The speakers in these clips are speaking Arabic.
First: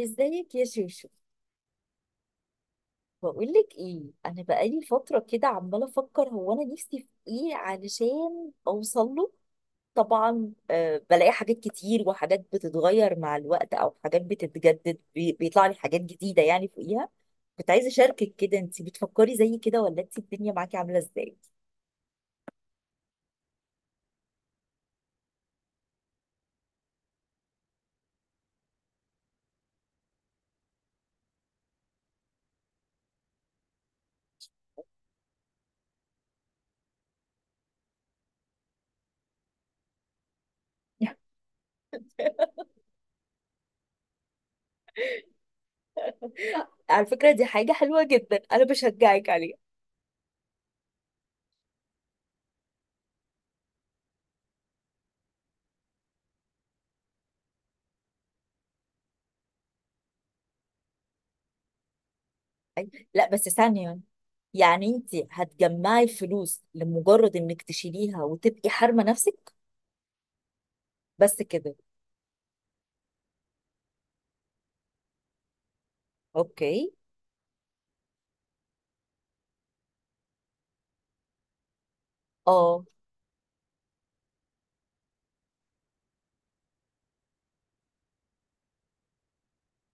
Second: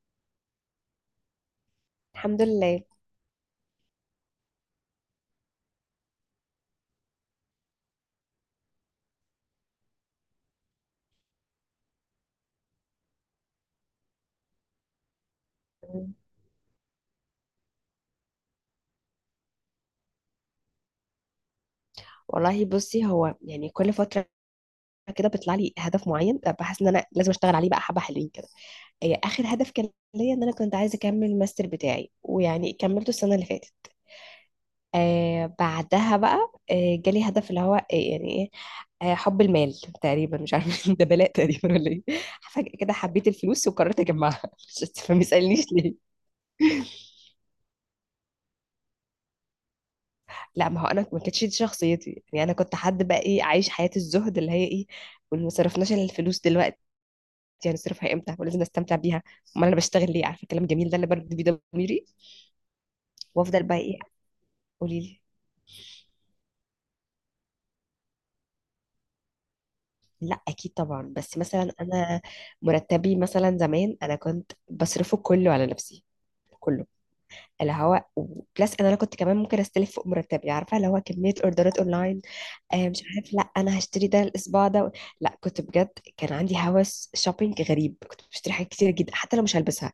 ازيك يا شوشو؟ الحمد لله. بقولك ايه، انا بقالي فتره كده عماله افكر هو انا نفسي في ايه علشان اوصل له. طبعا آه بلاقي حاجات كتير، وحاجات بتتغير مع الوقت او حاجات بتتجدد، بيطلع لي حاجات جديده يعني فوقيها. كنت عايزه اشاركك كده، انت بتفكري زي كده ولا انت الدنيا معاكي عامله ازاي؟ والله بصي، هو يعني كل فترة كده بيطلع لي هدف معين بحس ان انا لازم اشتغل عليه. بقى حبة حلوين كده. اخر هدف كان ليا ان انا كنت عايزة اكمل الماستر بتاعي، ويعني كملته السنة اللي فاتت. آه، بعدها بقى آه جالي هدف اللي هو آه يعني ايه، آه، حب المال تقريبا. مش عارفة ده بلاء تقريبا ولا ايه؟ فجأة كده حبيت الفلوس وقررت اجمعها. مش ما يسألنيش ليه. على فكره دي حاجه حلوه جدا، انا بشجعك عليها. لا، ما هو انا ما كانتش دي شخصيتي. يعني انا كنت حد بقى ايه، عايش حياة الزهد اللي هي ايه، وما صرفناش إلا الفلوس دلوقتي. يعني صرفها امتى، ولازم نستمتع بيها. امال انا بشتغل ليه؟ عارفه الكلام الجميل ده اللي برد بيه ضميري لا بس وافضل بقى ثانيه، ايه. يعني قولي انت لي. هتجمعي فلوس لمجرد انك تشيليها وتبقي حارمه نفسك؟ لا اكيد طبعا، بس بس مثلا كده. انا مرتبي مثلا زمان انا كنت بصرفه كله على نفسي. كله. اوكي. اللي هو بلس ان انا كنت كمان ممكن استلف فوق مرتبي، عارفه اللي هو كميه اوردرات اونلاين. اه. آه مش عارف، لا انا هشتري ده الاسبوع ده. لا كنت بجد كان عندي هوس شوبينج غريب. كنت بشتري حاجات كتير جدا حتى لو مش هلبسها.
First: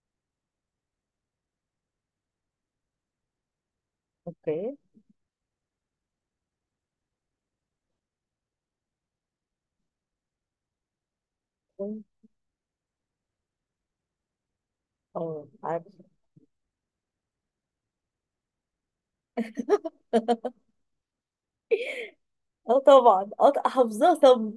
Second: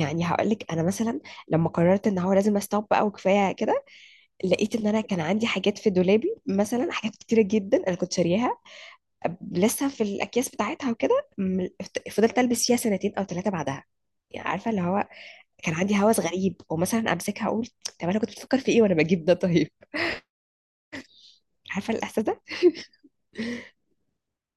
يعني هقول لك انا مثلا لما قررت ان هو لازم استوب بقى وكفايه كده، اوكي. لقيت ان انا كان عندي حاجات في دولابي مثلا، حاجات كتيره جدا انا كنت شارياها لسه في الاكياس بتاعتها. وكده فضلت البس فيها سنتين او ثلاثه بعدها. يعني عارفه اللي هو اه كان عارف. عندي هوس غريب. ومثلا امسكها اقول، طب انا كنت بفكر في ايه وانا بجيب ده؟ طيب عارفه الاحساس ده؟ اه طبعا، اه حافظاه. طب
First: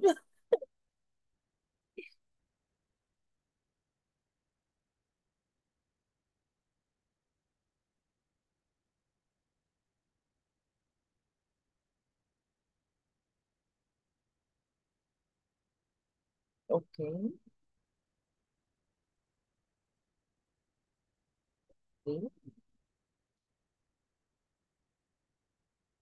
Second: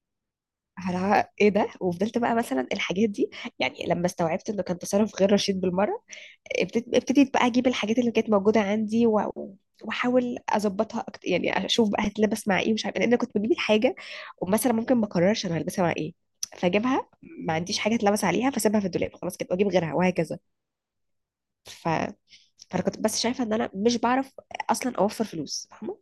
أنا ايه ده؟ وفضلت بقى مثلا الحاجات دي، يعني لما استوعبت انه كان تصرف غير رشيد بالمره، ابتديت بقى اجيب الحاجات اللي كانت موجوده عندي، و... واحاول اظبطها اكتر. يعني اشوف بقى هتلبس مع ايه، مش عارفه، لان انا كنت بجيب الحاجه ومثلا ممكن ما اقررش انا هلبسها مع ايه، فاجيبها اوكي. ما عنديش حاجه اتلبس عليها، فاسيبها في الدولاب خلاص كده واجيب غيرها، وهكذا. ف... اوكي. فانا كنت بس شايفه ان انا مش بعرف اصلا اوفر فلوس، فاهمه؟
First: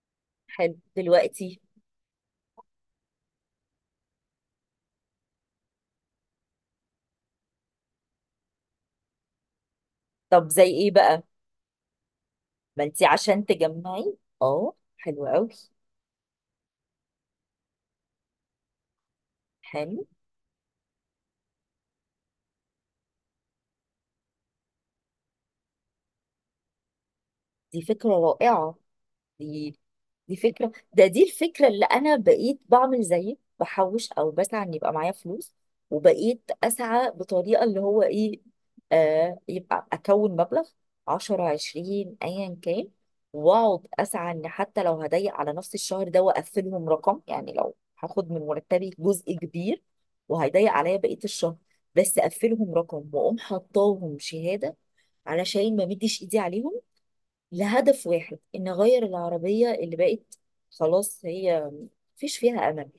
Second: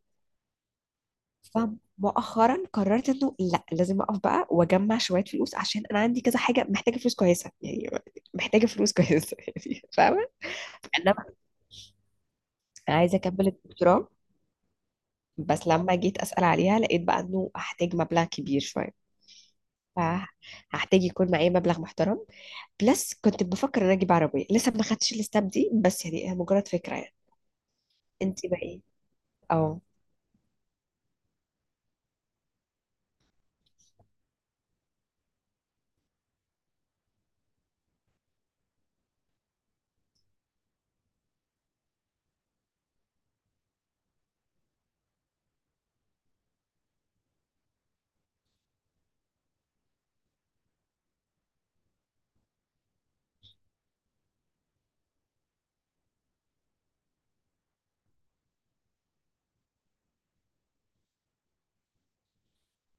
حلو دلوقتي. فمؤخرا قررت انه لا، لازم اقف بقى واجمع شويه فلوس، عشان انا عندي كذا حاجه محتاجه فلوس كويسه يعني. محتاجه فلوس كويسه يعني، فاهمه؟ طب زي ايه بقى؟ انما ما انا انت عايزه عشان اكمل الدكتوراه، تجمعي، اه حلو قوي. بس لما جيت اسال عليها لقيت بقى انه هحتاج مبلغ كبير شويه. حلو، فهحتاج يكون معايا مبلغ محترم. بلس كنت بفكر ان أنا اجيب عربيه، لسه ما خدتش الستاب دي، بس يعني هي مجرد فكره يعني. دي فكرة انت بقى رائعة. ايه؟ دي اه. دي فكرة، ده دي الفكرة اللي أنا بقيت بعمل زيك، بحوش أو بسعى إن يبقى معايا فلوس. وبقيت أسعى بطريقة اللي هو إيه، آه يبقى أكون مبلغ 10 20 أيا كان، وأقعد أسعى إن حتى لو هضيق على نفس الشهر ده وأقفلهم رقم. يعني لو هاخد من مرتبي جزء كبير وهيضيق عليا بقية الشهر، بس أقفلهم رقم وأقوم حطاهم شهادة علشان ما مديش إيدي عليهم، لهدف واحد ان اغير العربيه اللي بقت خلاص هي مفيش فيها امل.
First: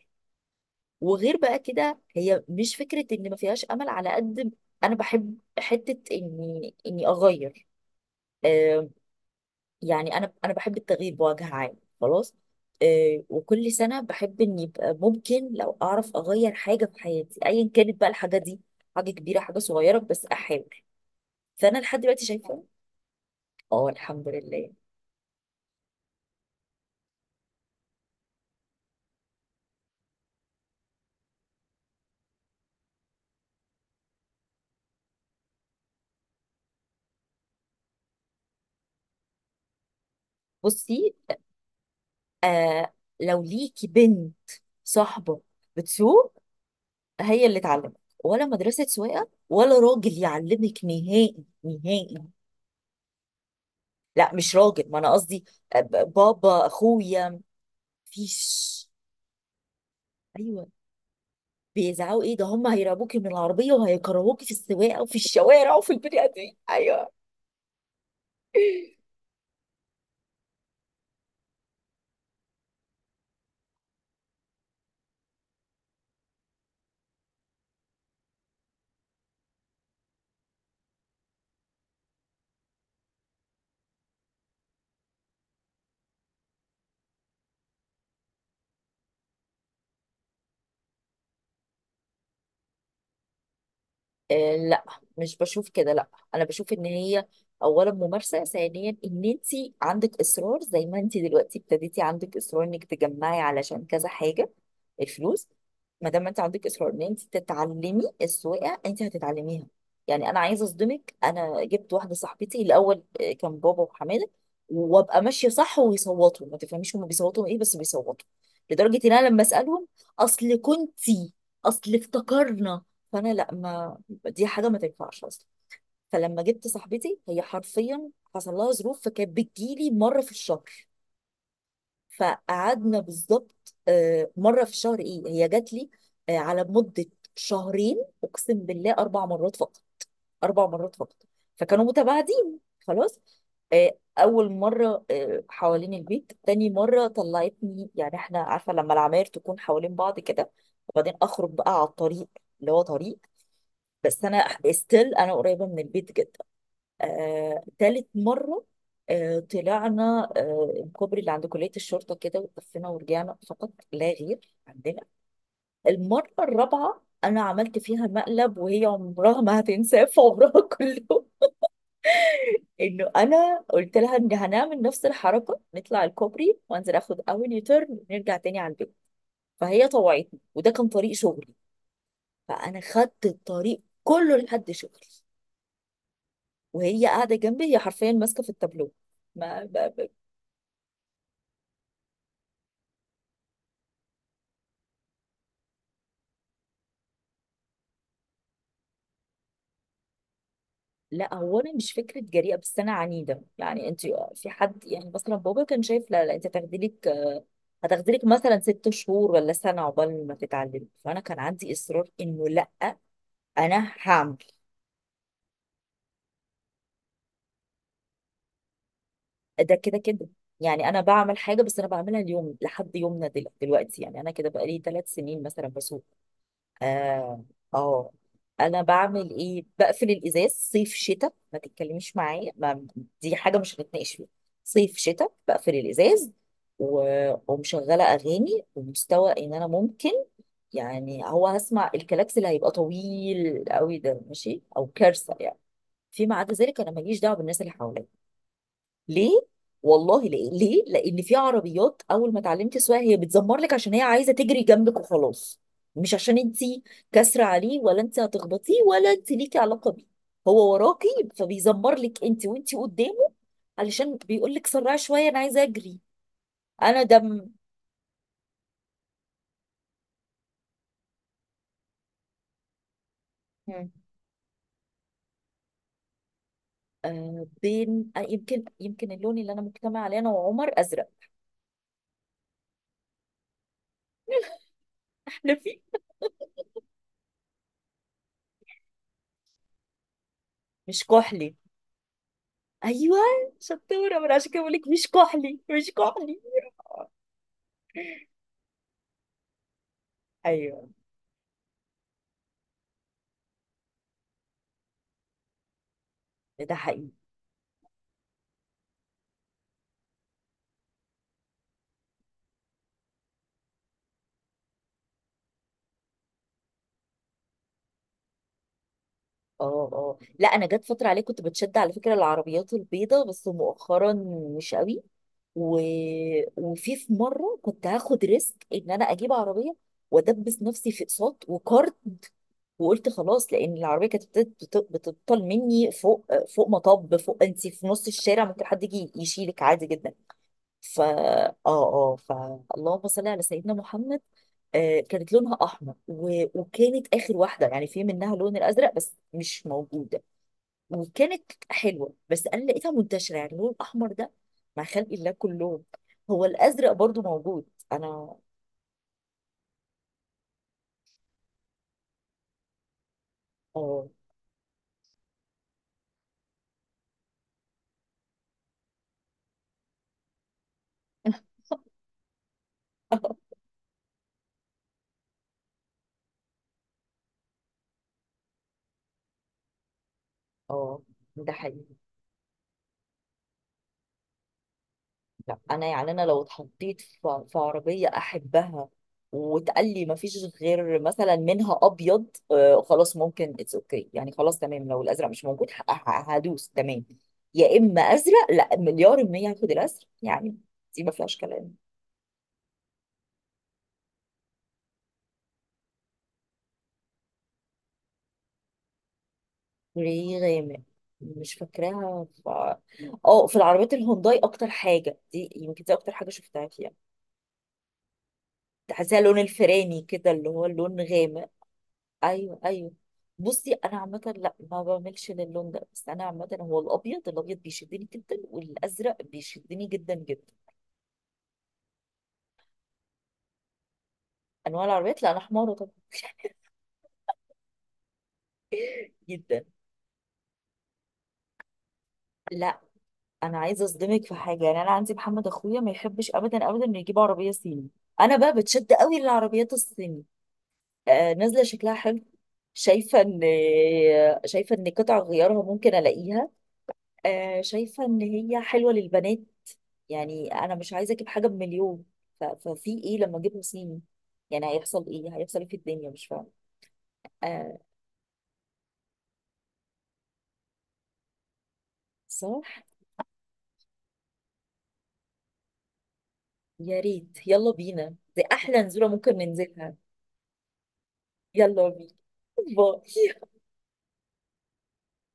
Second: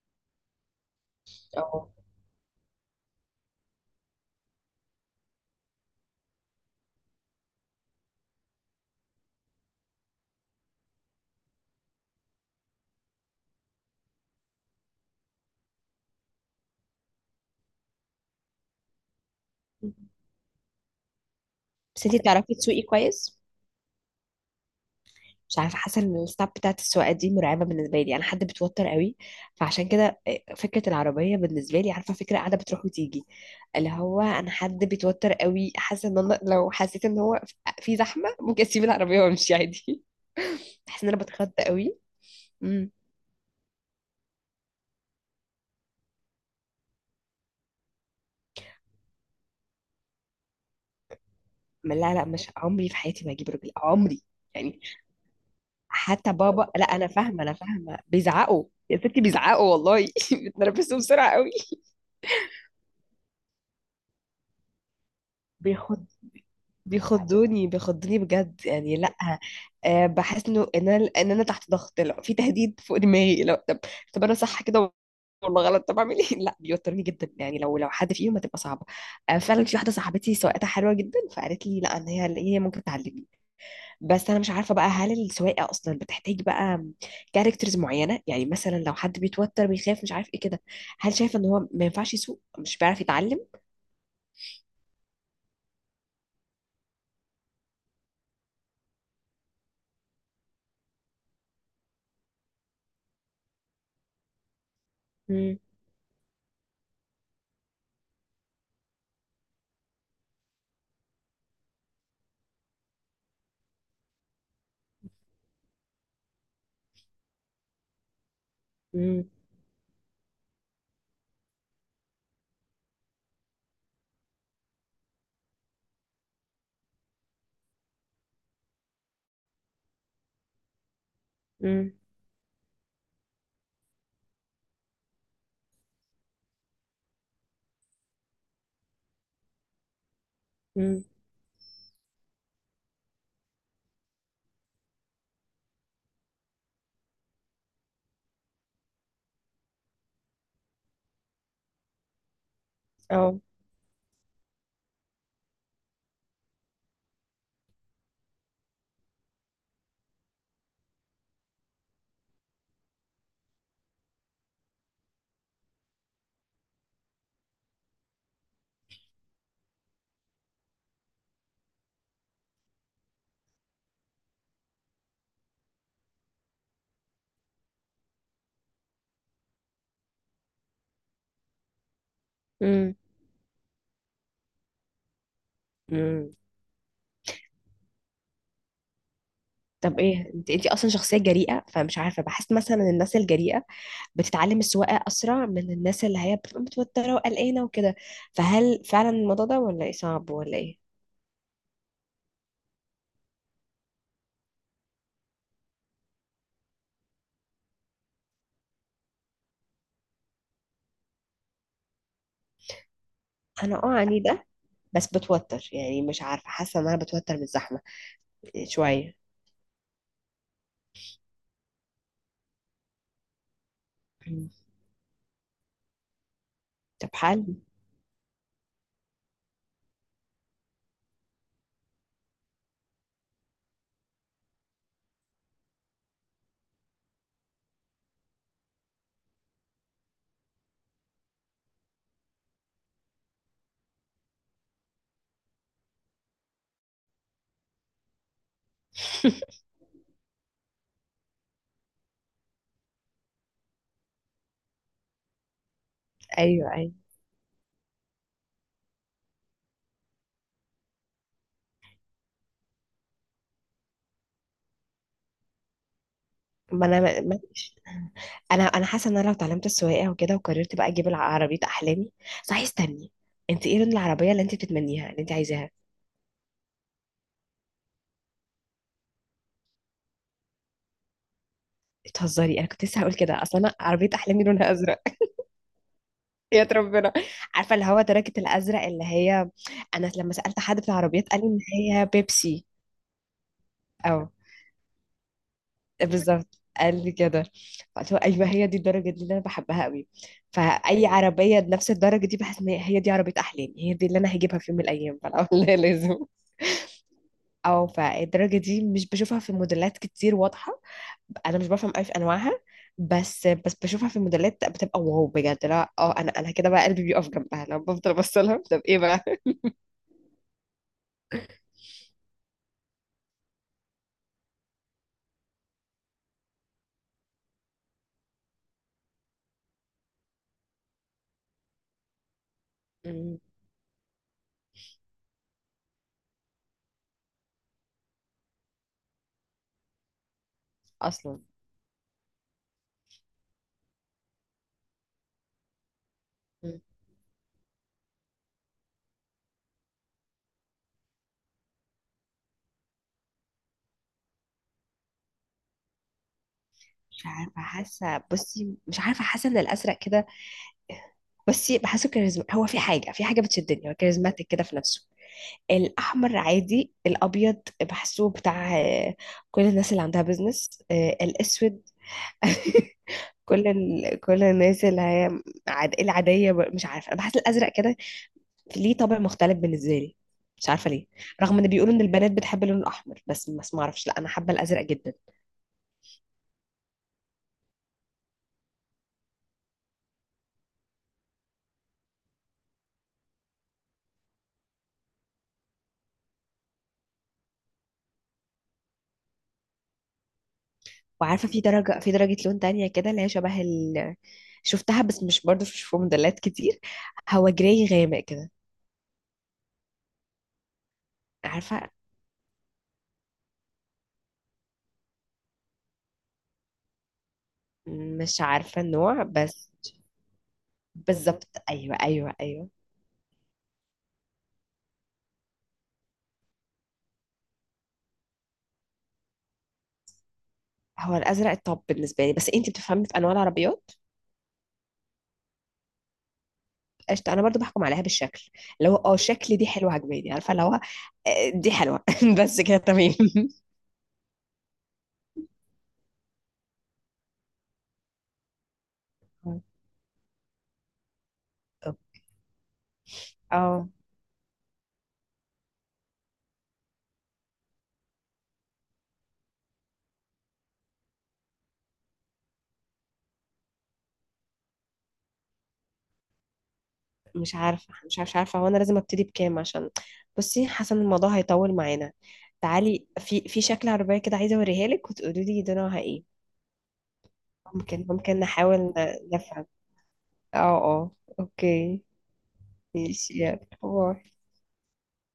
وغير بقى اه. كده هي مش فكره ان ما فيهاش امل على قد انا بحب حته اني اغير. آه يعني انا بحب التغيير بوجه عام. خلاص. آه وكل سنه بحب ان يبقى ممكن لو اعرف اغير حاجه في حياتي، ايا كانت بقى الحاجه دي، حاجه كبيره حاجه صغيره بس احاول. فانا لحد بس انت دلوقتي تعرفي شايفه. تسوقي كويس؟ اه الحمد لله. مش عارفه، حاسه ان الستاب بتاعت السواقه دي مرعبه بالنسبه لي. انا حد بتوتر قوي، فعشان كده فكره العربيه بالنسبه لي، عارفه، فكره قاعده بتروح وتيجي. اللي هو انا حد بيتوتر قوي. حاسه ان انا لو حسيت ان هو في زحمه ممكن اسيب العربيه وامشي عادي. بحس ان بصي، انا بتخض قوي. امم آه لو ليكي بنت صاحبة بتسوق، هي اللي تعلمك، ولا مدرسة سواقة، ولا راجل يعلمك نهائي. لا نهائي. لا، مش عمري في حياتي ما اجيب رجل عمري لا مش يعني. راجل، ما انا قصدي حتى بابا بابا لا، انا اخويا. فاهمه، انا فاهمه، بيزعقوا مفيش. يا ستي، بيزعقوا والله. ايوه بتنرفزوا بسرعه قوي. بيزعقوا ايه ده، هم هيرعبوكي من العربية وهيكرهوكي في السواقة وفي الشوارع وفي بياخد، البني ادمين. ايوه. بيخضوني بيخضوني بجد يعني. لا أه بحس انه ان انا تحت ضغط، لا في تهديد فوق دماغي. لو طب، طب انا صح كده والله غلط، طب اعمل ايه؟ لا بيوترني جدا. يعني لو حد فيهم هتبقى صعبه. أه فعلا في واحده صاحبتي سواقتها حلوه جدا، فقالت لي لا ان هي ممكن تعلمني. بس انا مش عارفه بقى، هل السواقه اصلا بتحتاج بقى كاركترز معينه؟ يعني مثلا لو حد بيتوتر، بيخاف، مش عارف ايه كده، هل شايفه ان هو ما ينفعش يسوق، مش بيعرف يتعلم؟ آه لا، مش بشوف كده، لا. انا بشوف ان هي اولا ممارسه، ثانيا ان انت عندك اصرار زي ما انت دلوقتي ابتديتي، عندك اصرار انك تجمعي علشان كذا حاجه الفلوس. امم ما دام انت عندك اصرار ان انت تتعلمي السواقه، انت هتتعلميها. يعني انا عايزه اصدمك، انا جبت واحده صاحبتي. الاول كان بابا وحماده، وابقى ماشيه صح ويصوتوا، ما تفهميش هم بيصوتوا ايه بس بيصوتوا، لدرجه ان انا امم لما اسالهم اصل كنتي، اصل افتكرنا. فانا لا، ما دي حاجه ما تنفعش اصلا. فلما جبت صاحبتي هي حرفيا حصل لها ظروف، فكانت بتجيلي مره في الشهر. فقعدنا بالظبط مره في الشهر، ايه هي جات لي على مده شهرين، اقسم بالله 4 مرات فقط. 4 مرات امم فقط. فكانوا متباعدين خلاص. اول مره حوالين البيت، تاني مره طلعتني يعني احنا عارفه لما العماير تكون حوالين بعض كده، وبعدين اخرج بقى على الطريق اللي هو طريق، بس انا ستيل انا قريبه من البيت جدا. تالت مرة طلعنا الكوبري اللي عند كلية الشرطة كده وتلفينا ورجعنا، فقط لا غير عندنا. المرة الرابعة أنا عملت فيها مقلب وهي عمرها ما هتنساه في عمرها كله. إنه أنا قلت لها إن هنعمل نفس الحركة، نطلع الكوبري وأنزل آخد أول يوتيرن ونرجع تاني على البيت. فهي طوعتني، وده كان طريق شغلي. فأنا اه. خدت الطريق كله لحد شغلي. مم. وهي قاعدة جنبي هي حرفيا ماسكة في التابلو. ما طب ايه، انت انت اصلا شخصيه جريئه، فمش عارفه، بحس مثلا إن الناس الجريئه بتتعلم السواقه اسرع من الناس اللي هي بتبقى متوتره وقلقانه وكده. فهل فعلا الموضوع ده ولا ايه؟ صعب ولا ايه؟ لا، هو انا مش فكره جريئه بس انا عنيده. يعني انت، في حد يعني مثلا بابا كان شايف لا لا، انت هتاخدي لك مثلا 6 شهور ولا سنه عقبال ما تتعلمي، فانا كان عندي اصرار انه لا، انا اه انا هعمل. عنيده، بس بتوتر. يعني مش عارفه، حاسه ان انا بتوتر من الزحمه شويه. ده كده كده، يعني انا بعمل حاجه بس انا بعملها اليوم لحد يومنا دلوقتي. يعني انا كده مم. بقالي 3 سنين مثلا بسوق. طب اه. حل. اه انا بعمل ايه، بقفل الازاز صيف شتاء، ما تتكلميش معايا. ما دي حاجه مش هنتناقش فيها. صيف شتاء بقفل الازاز، و... ومشغله اغاني ومستوى ان انا ممكن، يعني هو هسمع الكلاكس اللي هيبقى طويل قوي ده ماشي، او كارثه يعني. فيما عدا ذلك انا ماليش دعوه بالناس اللي حواليا. ليه؟ والله ليه، لان في عربيات اول ما اتعلمتي السواقه هي بتزمر لك عشان هي عايزه تجري جنبك وخلاص. مش عشان انت ايوه ايوه، كاسره عليه ولا انت هتخبطيه ولا انت ليكي علاقه بيه، هو وراكي فبيزمر لك انت وانت قدامه، علشان بيقول لك سرعي شويه انا عايزه اجري. ما انا انا ما ما- دم. انا حاسه ان انا لو اتعلمت السواقه وكده وقررت بقى اجيب العربيه احلامي. صحيح استني، انت ايه مم. لون العربيه اللي انت بتتمنيها، اللي انت عايزاها؟ آه بين، آه يمكن اللون اللي انا مجتمع عليه انا وعمر، ازرق. بتهزري، انا كنت لسه هقول كده، اصل انا عربيه احلامي لونها ازرق. لفيف. يا ربنا. عارفه اللي هو تركه الازرق اللي هي، انا لما سالت حد في مش العربيات قال لي كحلي. ان هي بيبسي. ايوه. شطوره، او من عشان كده بقول لك مش كحلي، مش كحلي. بالظبط قال لي كده، فقلت له ايوه هي دي الدرجه دي اللي انا بحبها قوي. ايوه فاي عربيه بنفس الدرجه دي بحس ان هي دي عربيه احلامي، هي دي اللي انا هجيبها في يوم من الايام. فلا والله لازم. ده حقيقي. او فالدرجه دي مش بشوفها في موديلات كتير واضحه، انا مش بفهم قوي في انواعها، بس بشوفها في الموديلات بتبقى واو بجد. لا اه، انا كده بقى قلبي بيقف جنبها لو بفضل ابص لها. طب ايه بقى؟ اه اه لا، انا جت فتره عليه كنت بتشد على فكره العربيات البيضاء، بس مؤخرا مش قوي. و... وفي مره كنت هاخد ريسك ان انا اجيب عربيه وادبس نفسي في اقساط وكارد، وقلت مم. خلاص، لان العربيه كانت بتبطل مني فوق، فوق مطب، فوق، انت في نص الشارع ممكن حد يجي يشيلك عادي جدا. فا اصلا. اه اه فاللهم صل على سيدنا محمد. آه كانت لونها احمر، و... مم. وكانت اخر واحده يعني في منها اللون الازرق بس مش موجود. وكانت حلوه، بس انا لقيتها منتشره يعني اللون الاحمر ده مع خلق الله كلهم. هو الازرق برضو مش عارفه موجود. حاسه، انا بصي مش عارفه حاسه ان الازرق كده، بصي، بحسه كاريزما. هو في حاجه، في حاجه بتشدني، هو اه. كاريزماتيك كده في نفسه. الاحمر عادي، الابيض بحسه بتاع كل الناس اللي عندها بيزنس، الاسود كل ال... كل الناس اللي هي عاد... العاديه. مش عارفه، انا بحس الازرق كده ليه طابع مختلف بالنسبه لي، مش عارفه اه ليه. ده رغم ان بيقولوا حقيقي. ان البنات بتحب اللون الاحمر، بس ما اعرفش، لا انا حابه الازرق جدا. لا انا يعني، انا لو اتحطيت في عربيه احبها وتقال لي ما فيش غير مثلا منها ابيض، آه خلاص ممكن اتس اوكي، يعني خلاص تمام لو الازرق مش موجود هدوس تمام. يا اما ازرق، لا مليار المية هاخد الازرق يعني، دي ما فيهاش وعارفه في كلام. درجه، في درجه لون تانية كده اللي هي شبه ال... شفتها بس مش برضه مش في موديلات كتير. هو جراي غامق كده، ليه غامق؟ مش عارفه؟ فاكراها. ف... اه في العربيات الهونداي اكتر حاجه، دي يمكن دي اكتر حاجه شفتها فيها. مش عارفه تحسيها النوع لون بس. الفراني كده اللي هو اللون غامق. بالظبط، ايوه ايوه ايوه. ايوه. بصي انا عامه لا ما بعملش للون ده، بس انا عامه هو الابيض، الابيض بيشدني جدا والازرق بيشدني جدا. هو الازرق الطب بالنسبه لي، بس انت بتفهمي في انواع العربيات. انواع العربيات؟ لا انا حماره طبعا. قشطه، انا برضو بحكم عليها بالشكل، اللي هو اه شكل جدا. دي حلوه، عجباني، عارفه اللي هو، دي حلوه. بس كده لا تمام. انا عايزه اصدمك في حاجه، يعني انا عندي محمد اخويا ما يحبش ابدا انه يجيب عربيه صيني. انا بقى بتشد قوي للعربيات الصيني. نازله شكلها حلو. شايفه ان اه. شايفه ان قطع غيارها ممكن الاقيها، شايفه ان هي حلوه للبنات. يعني انا مش عايزه اجيب حاجه بمليون، ففي ايه لما اجيب صيني؟ يعني هيحصل ايه، هيحصل ايه في الدنيا مش فاهمه. مش آه، عارفة مش عارفة مش عارفة هو أنا لازم أبتدي بكام عشان، بصي حاسة إن الموضوع هيطول معانا. صح. تعالي، في شكل عربية كده عايزة أوريها لك وتقولي لي نوعها إيه. يا ريت يلا ممكن بينا، ممكن دي نحاول احلى نزوله ممكن نفهم. ننزلها. اه. اه. يلا أوكي. بينا. ماشي باي. يلا باي.